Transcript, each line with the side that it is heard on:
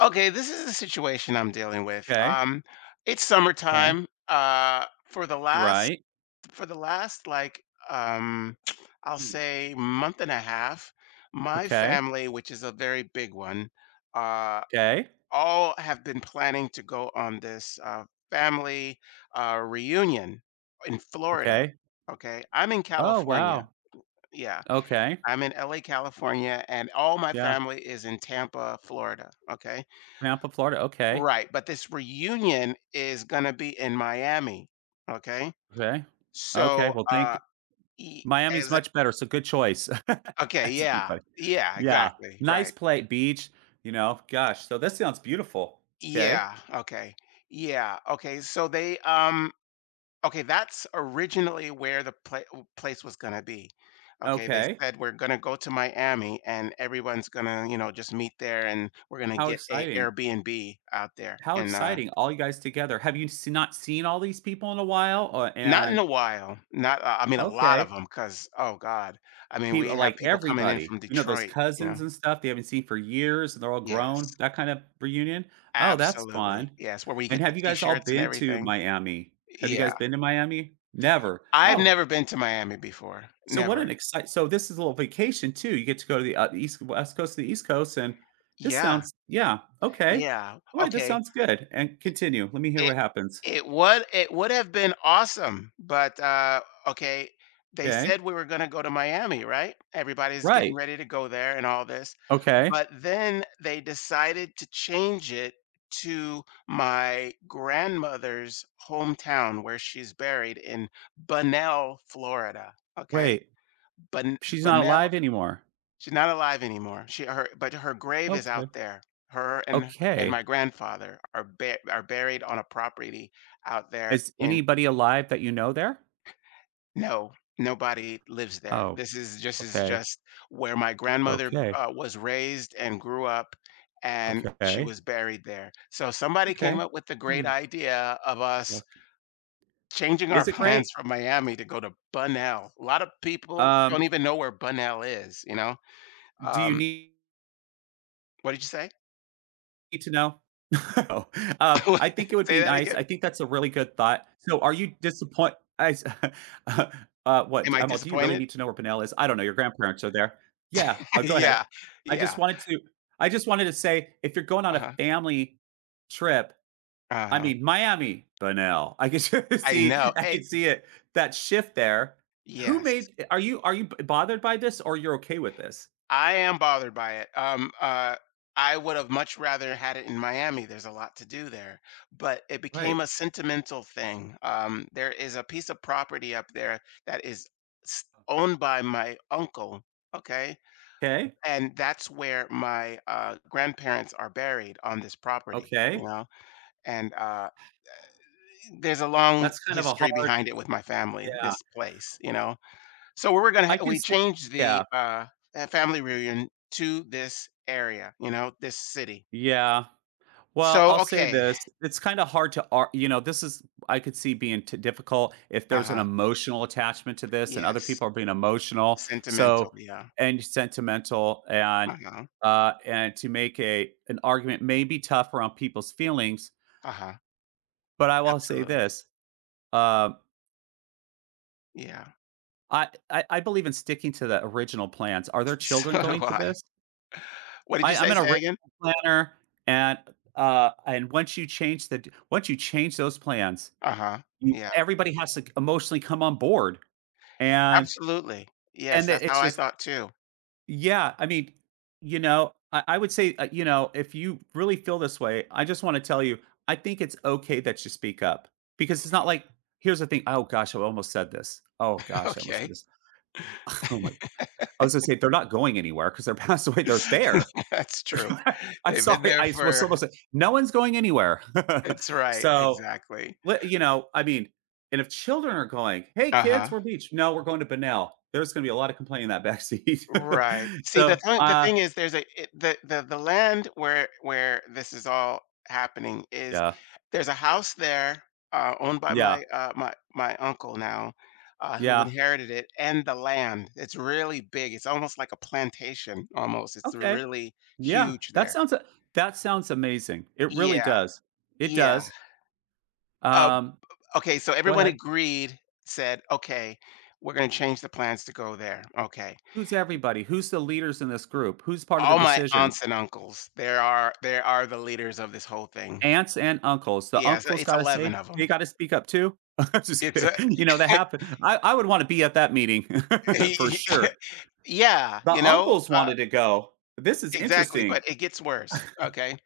left: Okay, this is the situation I'm dealing with.
right: Okay. Okay.
left: It's summertime. For the last
right: Right.
left: for the last like um, I'll
right: Hmm.
left: say month and a half. My
right: Okay.
left: family, which is a very big one, uh,
right: Okay.
left: all have been planning to go on this family reunion in Florida.
right: Okay.
left: Okay, I'm in
right: Oh,
left: California.
right: wow.
left: Yeah,
right: Okay.
left: I'm in LA, California, and all my
right: Yeah.
left: family is in Tampa, Florida. Okay.
right: Tampa, Florida, okay,
left: Right, but this reunion is gonna be in Miami, okay?
right: okay. Okay,
left: So,
right: well,
left: uh,
right: thank
left: e
right: Miami's
left: as a-
right: much better, so good choice.
left: okay,
right: That's pretty
left: yeah,
right: funny.
left: yeah,
right: Yeah.
left: exactly,
right: Nice
left: right.
right: play beach, you know? Gosh, so this sounds beautiful. 'Kay,
left: Yeah, okay, yeah, okay, so they, okay, that's originally where the place was gonna be. Okay, they
right: okay.
left: said, "We're gonna go to Miami, and everyone's gonna, you know, just meet there, and we're gonna
right: How
left: get a
right: exciting.
left: Airbnb out there
right: How
left: in."
right: exciting, all you guys together. Have you s not seen all these people in a while? Or
left: Not in a
right: and
left: while, not I mean, a lot of
right: okay.
left: them. Cause oh god, I mean, we
right: People
left: have
right: like,
left: people coming in
right: everybody.
left: from
right: You know, those
left: Detroit,
right: cousins and stuff they haven't seen for years, and they're all grown,
left: Yes,
right: that kind of reunion? Oh, that's
left: absolutely,
right: fun.
left: yes, where we
right: And
left: get the
right: have you guys all
left: T-shirts and
right: been to
left: everything.
right: Miami? Have you
left: Yeah,
right: guys been to Miami? Never.
left: I've
right: Oh,
left: never been to Miami before,
right: so what
left: never.
right: an excite so this is a little vacation too. You get to go to the, East West Coast to the East Coast, and this
left: Yeah,
right: sounds yeah, okay.
left: yeah,
right: Alright, this
left: okay.
right: sounds good, and continue. Let me hear
left: It
right: what happens.
left: it would have been awesome, but okay, they
right: Okay.
left: said we were gonna go to Miami, right? Everybody's getting
right: Right.
left: ready to go there and all this,
right: Okay.
left: but then they decided to change it to my grandmother's hometown where she's buried in Bunnell, Florida, okay?
right: Wait,
left: Bunn
right: she's not
left: Bunnell
right: alive anymore.
left: She's not alive anymore. She her but her grave is
right: Okay.
left: out there. Her and
right: Okay.
left: my grandfather are buried on a property out there,
right: Is
left: and
right: anybody alive that you know there?
left: no, nobody lives there.
right: Oh,
left: This is just is
right: okay,
left: just where my grandmother
right: okay,
left: was raised and grew up, and she
right: okay,
left: was buried there. So somebody came
right: okay.
left: up with the great
right: Hmm,
left: idea of us
right: look
left: changing our
right: is it
left: plans
right: great?
left: from Miami to go to Bunnell. A lot of people
right: Um,
left: don't even know where Bunnell is. You know,
right: do you
left: um,
right: need
left: what did you say?
right: need to know? No, I think it would
left: Say
right: be
left: that
right: nice.
left: again.
right: I think that's a really good thought. So are you disappointed? I s uh,
left: Am
right: what?
left: I
right: I'm all, "Do you really
left: disappointed?
right: need to know where Pinnell is?" I don't know, your grandparents are there. Yeah, go ahead.
left: Yeah,
right: I just
left: yeah,
right: wanted to I just wanted to say, if you're going on a
left: uh-huh,
right: family trip. I
left: uh-huh.
right: mean, Miami, Bunnell. I could
left: I
right: see
left: know,
right: I
left: eh
right: can see it, that shift there. Who
left: yes,
right: made are you b bothered by this, or you're okay with this?
left: I am bothered by it, I would have much rather had it in Miami, there's a lot to do there, but it became
right: Right.
left: a sentimental thing. Um, there is a piece of property up there that is s owned by my uncle, okay,
right: Okay.
left: and that's where my, grandparents are buried on this property, you
right: Okay.
left: know, and, uh there's a long
right: That's kind of a
left: history
right: hard,
left: behind it with my family,
right: yeah.
left: this place, you know? So we were gonna
right: I
left: ha
right: can
left: we
right: see
left: changed the,
right: Yeah,
left: family reunion to this area, you know, this city.
right: yeah. Well,
left: So,
right: I'll say
left: okay.
right: this, it's kinda hard to ar you know, this is I could see being t difficult if there's an
left: Uh-huh.
right: emotional attachment to this and other
left: Yes.
right: people are being emotional,
left: Sentimental,
right: so
left: yeah.
right: and sentimental, and,
left: Uh-huh.
right: uh, and to make a an argument may be tough around people's feelings,
left: Uh-huh.
right: but I will say
left: Absolutely.
right: this, um,
left: Yeah.
right: I believe in sticking to the original plans. Are there children
left: So do
right: going to
left: I.
right: this?
left: What did you
right: I'm
left: say?
right: an
left: Say again?
right: original planner, and, and once you change those plans,
left: Uh-huh.
right: You
left: Yeah.
right: everybody has to emotionally come on board, and
left: Absolutely. Yes, that's how
right: it's
left: I
right: just,
left: thought too.
right: yeah, I mean, you know, I would say, if you really feel this way, I just wanna tell you, I think it's okay that you speak up, because it's not like here's the thing, "Oh gosh, I almost said this. Oh gosh, I almost said
left: Okay.
right: this. Oh my." I was gonna say, they're not going anywhere because 'cause they're passed away, they're there.
left: That's true.
right: I'm
left: They've been
right: sorry,
left: there
right: I was
left: for
right: almost say, no one's going anywhere.
left: it's right,
right: So
left: exactly.
right: Well, you know, I mean, and if children are going, "Hey, kids,
left: Uh-huh.
right: we're beach." "No, we're going to Benel. There's gonna be a lot of complaining in that backseat."
left: Right. See, the
right: So,
left: thing the thing is there's a it the land where this is all happening is
right: yeah,
left: there's a house there, owned by
right: yeah,
left: my, my uncle now, who
right: yeah.
left: inherited it and the land. It's really big. It's almost like a plantation almost. It's
right: Okay.
left: really
right: Yeah,
left: huge there.
right: that sounds amazing. It really
left: Yeah,
right: does. It
left: yeah.
right: does.
left: Uh,
right: Um,
left: okay, so
right: go
left: everyone
right: ahead.
left: agreed, said, "Okay, we're gonna change the plans to go there." Okay.
right: Who's everybody? Who's the leaders in this group? Who's part of the
left: All my
right: decision?
left: aunts and uncles, there are the leaders of this whole thing.
right: Aunts and uncles. The
left: Yes,
right: uncles
left: it's
right: gotta
left: 11
right: say
left: of them.
right: they gotta speak up too? I'm just
left: It's a
right: kidding. You know, that happened. I would wanna be at that meeting for
left: he
right: sure.
left: Yeah,
right: The
left: you know,
right: uncles wanted to go. This is
left: exactly,
right: interesting.
left: but it gets worse, okay?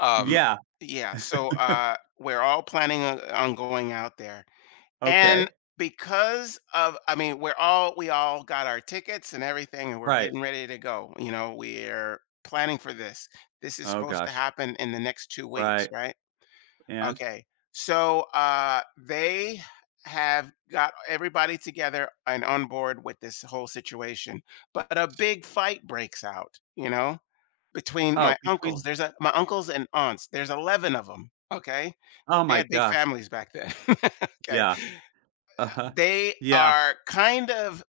left: Um,
right: Yeah,
left: yeah, so, we're all planning on going out there, and
right: okay,
left: because of I mean, we all got our tickets and everything, and we're
right: right.
left: getting ready to go, you know, we're planning for this. This is
right: Oh
left: supposed to
right: gosh,
left: happen in the next 2 weeks,
right: right,
left: right?
right: and?
left: Okay. So they have got everybody together and on board with this whole situation. But a big fight breaks out, you know, between
right: Oh,
left: my uncles.
right: between
left: There's a my uncles and aunts. There's 11 of them. Okay.
right: oh
left: They
right: my
left: had big
right: gosh,
left: families back then. Okay.
right: yeah, uh-huh,
left: They
right: yeah,
left: are kind of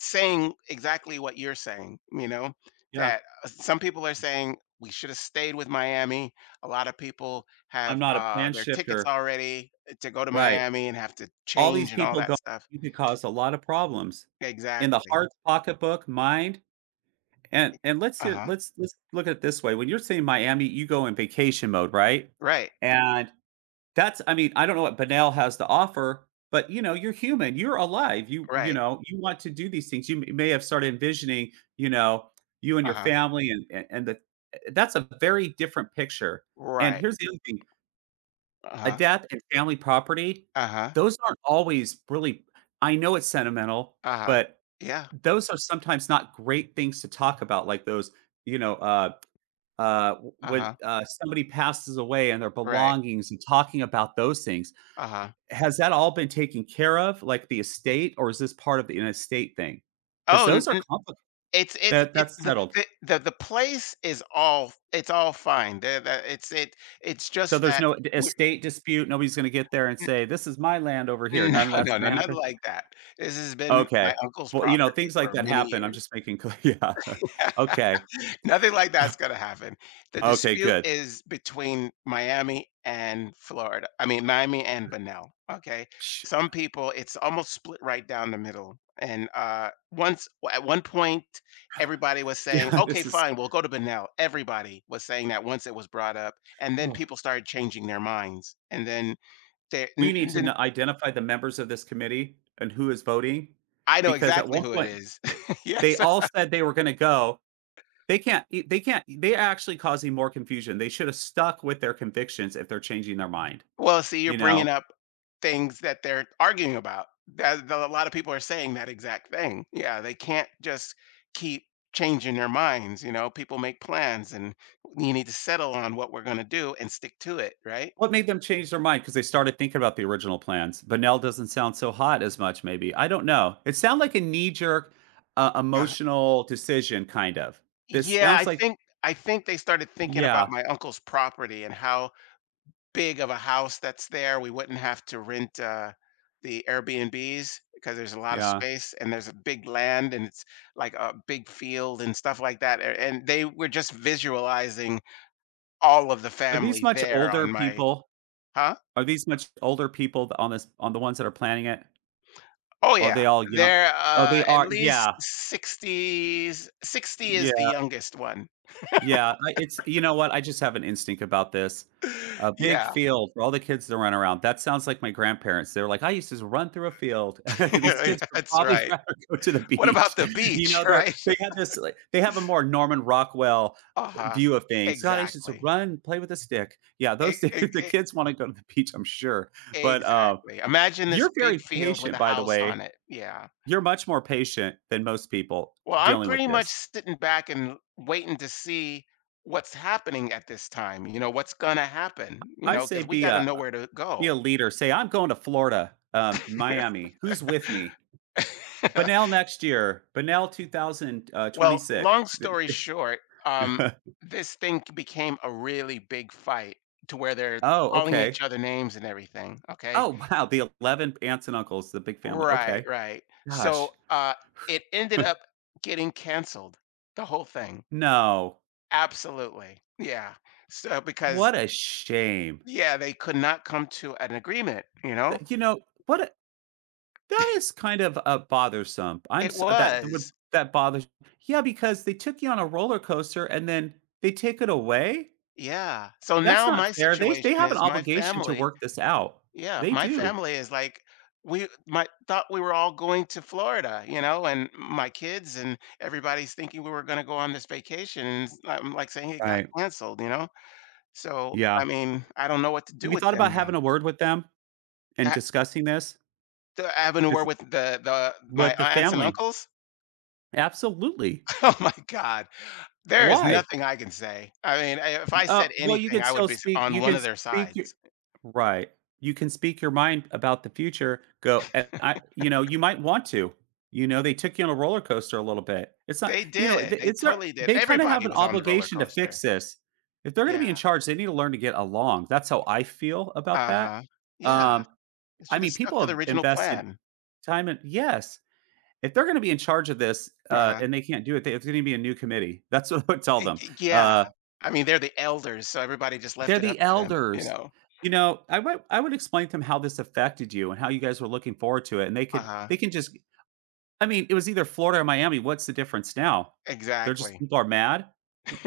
left: saying exactly what you're saying, you know,
right: yeah.
left: that some people are saying we should have stayed with Miami. A lot of people
right: I'm
left: have
right: not a plan
left: their tickets
right: shifter,
left: already to go to
right: right.
left: Miami and have to
right: All these
left: change and all
right: people
left: that
right: go
left: stuff.
right: you could cause a lot of problems in the
left: Exactly.
right: heart, pocketbook, mind, and let's
left: Uh
right: hear,
left: huh.
right: let's look at it this way, when you're saying Miami, you go in vacation mode, right?
left: Right.
right: And That's I mean, I don't know what Bunnell has to offer, but, you know, you're human, you're alive,
left: Right.
right: you want to do these things. You m may have started envisioning, you know, you and
left: Uh
right: your
left: huh.
right: family, and that's a very different picture, and
left: Right.
right: here's the other thing,
left: Uh
right: a
left: huh.
right: death and family property,
left: Uh huh.
right: those aren't always really. I know it's sentimental,
left: Uh huh.
right: but
left: Yeah.
right: those are sometimes not great things to talk about, like those, you know, w
left: Uh
right: when,
left: huh.
right: somebody passes away and their
left: Right.
right: belongings and talking about those things.
left: Uh huh.
right: Has that all been taken care of, like the estate, or is this part of the an estate thing? Because
left: Oh, n-
right: those are
left: n-
right: complicated.
left: it's
right: That
left: it
right: that's
left: the,
right: settled.
left: the place is all it's all fine. The, it's it it's
right: So
left: just
right: there's
left: that
right: no
left: we
right: estate dispute. Nobody's going to get there and say, "This is my land over here."
left: mm,
right: None of
left: no,
right: that's
left: no, no,
right: going to
left: nothing
right: happen.
left: like that. This has been my
right: Okay.
left: uncle's
right: Well, you know,
left: property
right: things like
left: for
right: that
left: many
right: happen. I'm
left: years.
right: just making clear. Yeah. Okay.
left: Nothing like that's gonna happen. The
right: Okay.
left: dispute
right: Good.
left: is between Miami and Florida. I mean, Miami and Bunnell, okay?
right: Psh.
left: Some people, it's almost split right down the middle. And once at one point, everybody was saying,
right: Yeah.
left: "Okay,
right: This is.
left: fine, we'll go to Bunnell." Everybody was saying that once it was brought up, and then
right: Oh.
left: people started changing their minds. And then they,
right: We
left: n-
right: need
left: n-
right: to
left: then
right: identify the members of this committee and who is voting,
left: I know
right: because at
left: exactly
right: one
left: who it
right: point
left: is.
right: th- they
left: Yes,
right: all said they were going to go. They can't e they can't they're actually causing more confusion. They should have stuck with their convictions if they're changing their mind,
left: well, see, you're
right: you
left: bringing
right: know?
left: up things that they're arguing about. That a lot of people are saying that exact thing. Yeah, they can't just keep changing their minds, you know? People make plans, and you need to settle on what we're gonna do and stick to it, right?
right: What made them change their mind? Because they started thinking about the original plans. Bunnell doesn't sound so hot as much, maybe, I don't know. It sound like a knee-jerk,
left: Uh,
right: emotional decision kind of. This
left: yeah, I
right: sounds like
left: think I think they started thinking about
right: Yeah,
left: my uncle's property and how big of a house that's there. We wouldn't have to rent the Airbnbs because there's a lot of
right: yeah.
left: space and there's a big land and it's like a big field and stuff like that. And they were just visualizing all of the
right: Are these
left: family
right: much
left: there on
right: older
left: my,
right: people?
left: huh?
right: Are these much older people on the ones that are planning it?
left: Oh
right: Or are
left: yeah,
right: they all young?
left: they're
right: Oh, they
left: at
right: are
left: least
right: yeah,
left: 60s. 60
right: yeah.
left: is the youngest one.
right: Yeah, I it's you know what, I just have an instinct about this. A big
left: Yeah,
right: field for all the kids to run around. That sounds like my grandparents. They were like, "I used to just run through a field." These kids would
left: that's
right: probably
left: right.
right: rather go to the
left: What about
right: beach.
left: the
right: You
left: beach,
right: know,
left: right?
right: they have this, like they have a more Norman Rockwell
left: Uh-huh.
right: view of things. "God, I used to just
left: Exactly.
right: run, play with a stick." Yeah,
left: E-
right: those days,
left: e-
right: the kids wanna go to the beach, I'm sure. But,
left: Exactly. Imagine this
right: you're
left: big
right: very
left: field with
right: patient,
left: a
right: by the
left: house
right: way.
left: on it. Yeah.
right: You're much more patient than most people
left: Well, I'm
right: dealing with
left: pretty much
right: this.
left: sitting back and waiting to see what's happening at this time, you know, what's going to happen, you
right: I
left: know,
right: say
left: because we
right: be
left: got to
right: a
left: know where to
right: Be a
left: go.
right: leader. Say, "I'm going to Florida, Miami. Who's with me? Bunnell next year. Bunnell
left: Well,
right: 2026."
left: long story short, this thing became a really big fight to where they're
right: Oh,
left: calling each
right: okay.
left: other names and everything. Okay.
right: Oh, wow, the 11 aunts and uncles, the big family.
left: Right,
right: Okay.
left: right.
right: Gosh.
left: So it ended up getting canceled, the whole thing.
right: No.
left: Absolutely. Yeah. So because
right: What a shame.
left: yeah, they could not come to an agreement, you know?
right: Th you know, what a that is kind of, bothersome. I'm
left: It
right: s that would
left: was.
right: that bothers. Yeah, because they took you on a roller coaster, and then they take it away?
left: Yeah. So
right: That's
left: now
right: not
left: my
right: fair. They
left: situation
right: have an
left: is my
right: obligation to
left: family
right: work this out.
left: yeah,
right: They
left: my
right: do.
left: family is like we my thought we were all going to Florida, you know, and my kids and everybody's thinking we were going to go on this vacation. And I'm like saying it got
right: Right.
left: canceled, you know? So, I
right: Yeah.
left: mean, I don't know what to do
right: Have you
left: with
right: thought
left: them
right: about
left: now.
right: having a word with them and
left: Ha-
right: discussing this?
left: the avenue where
right: Is
left: with the my
right: with the
left: aunts and
right: family?
left: uncles.
right: Absolutely.
left: Oh my God. There is
right: Why?
left: nothing I can say. I mean, I if I said
right: Well,
left: anything, I would be s on
right: you
left: one
right: can
left: of their
right: speak your
left: sides.
right: Right. You can speak your mind about the future, go and I you know, you might want to. You know, they took you on a roller coaster a little bit. It's not,
left: They
right: you know,
left: did,
right: th
left: they
right: it's their
left: totally did.
right: they kinda have
left: Everybody
right: an
left: was on the roller
right: obligation to
left: coaster.
right: fix this. If they're gonna be in
left: Yeah.
right: charge, they need to learn to get along. That's how I feel about that.
left: Uh-huh. Yeah.
right: Um,
left: It
right: I
left: should have
right: mean,
left: stuck
right: people
left: to the
right: have
left: original
right: invested
left: plan.
right: time, and Yes. If they're gonna be in charge of this,
left: Uh-huh.
right: and they can't do it, they it's gonna be a new committee. That's what I would tell them. Uh
left: Yeah. I mean, they're the elders, so everybody just left
right: They're
left: it up
right: the
left: to them, you
right: elders.
left: know?
right: You know, I would explain to them how this affected you and how you guys were looking forward to it, and
left: Uh-huh.
right: they can just. I mean, it was either Florida or Miami, what's the difference now? They're just
left: Exactly.
right: people are mad.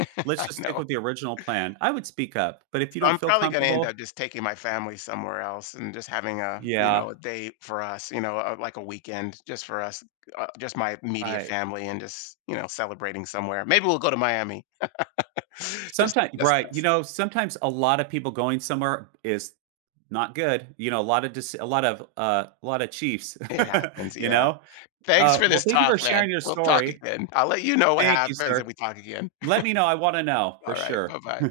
right: Let's
left: I
right: just stick
left: know.
right: with the original plan. I would speak up, but if you
left: So
right: don't
left: I'm
right: feel
left: probably going to end
right: comfortable.
left: up just taking my family somewhere else and just having a, you
right: Yeah,
left: know, a day for us, you know, like a weekend just for us, just my immediate
right: I
left: family and just, you know, celebrating somewhere. Maybe we'll go to Miami. just just
right: you
left: us.
right: know, sometimes a lot of people going somewhere is not good. You know, a lot of dis a lot of chiefs,
left: It happens.
right: you
left: Yeah.
right: know?
left: Thanks for
right: Well,
left: this
right: thank you
left: talk,
right: for
left: man.
right: sharing your
left: We'll talk
right: story.
left: again. I'll let you know what
right: Thank you,
left: happens
right: sir.
left: if we talk again.
right: Let me know, I wanna know for
left: All right.
right: sure.
left: Bye-bye.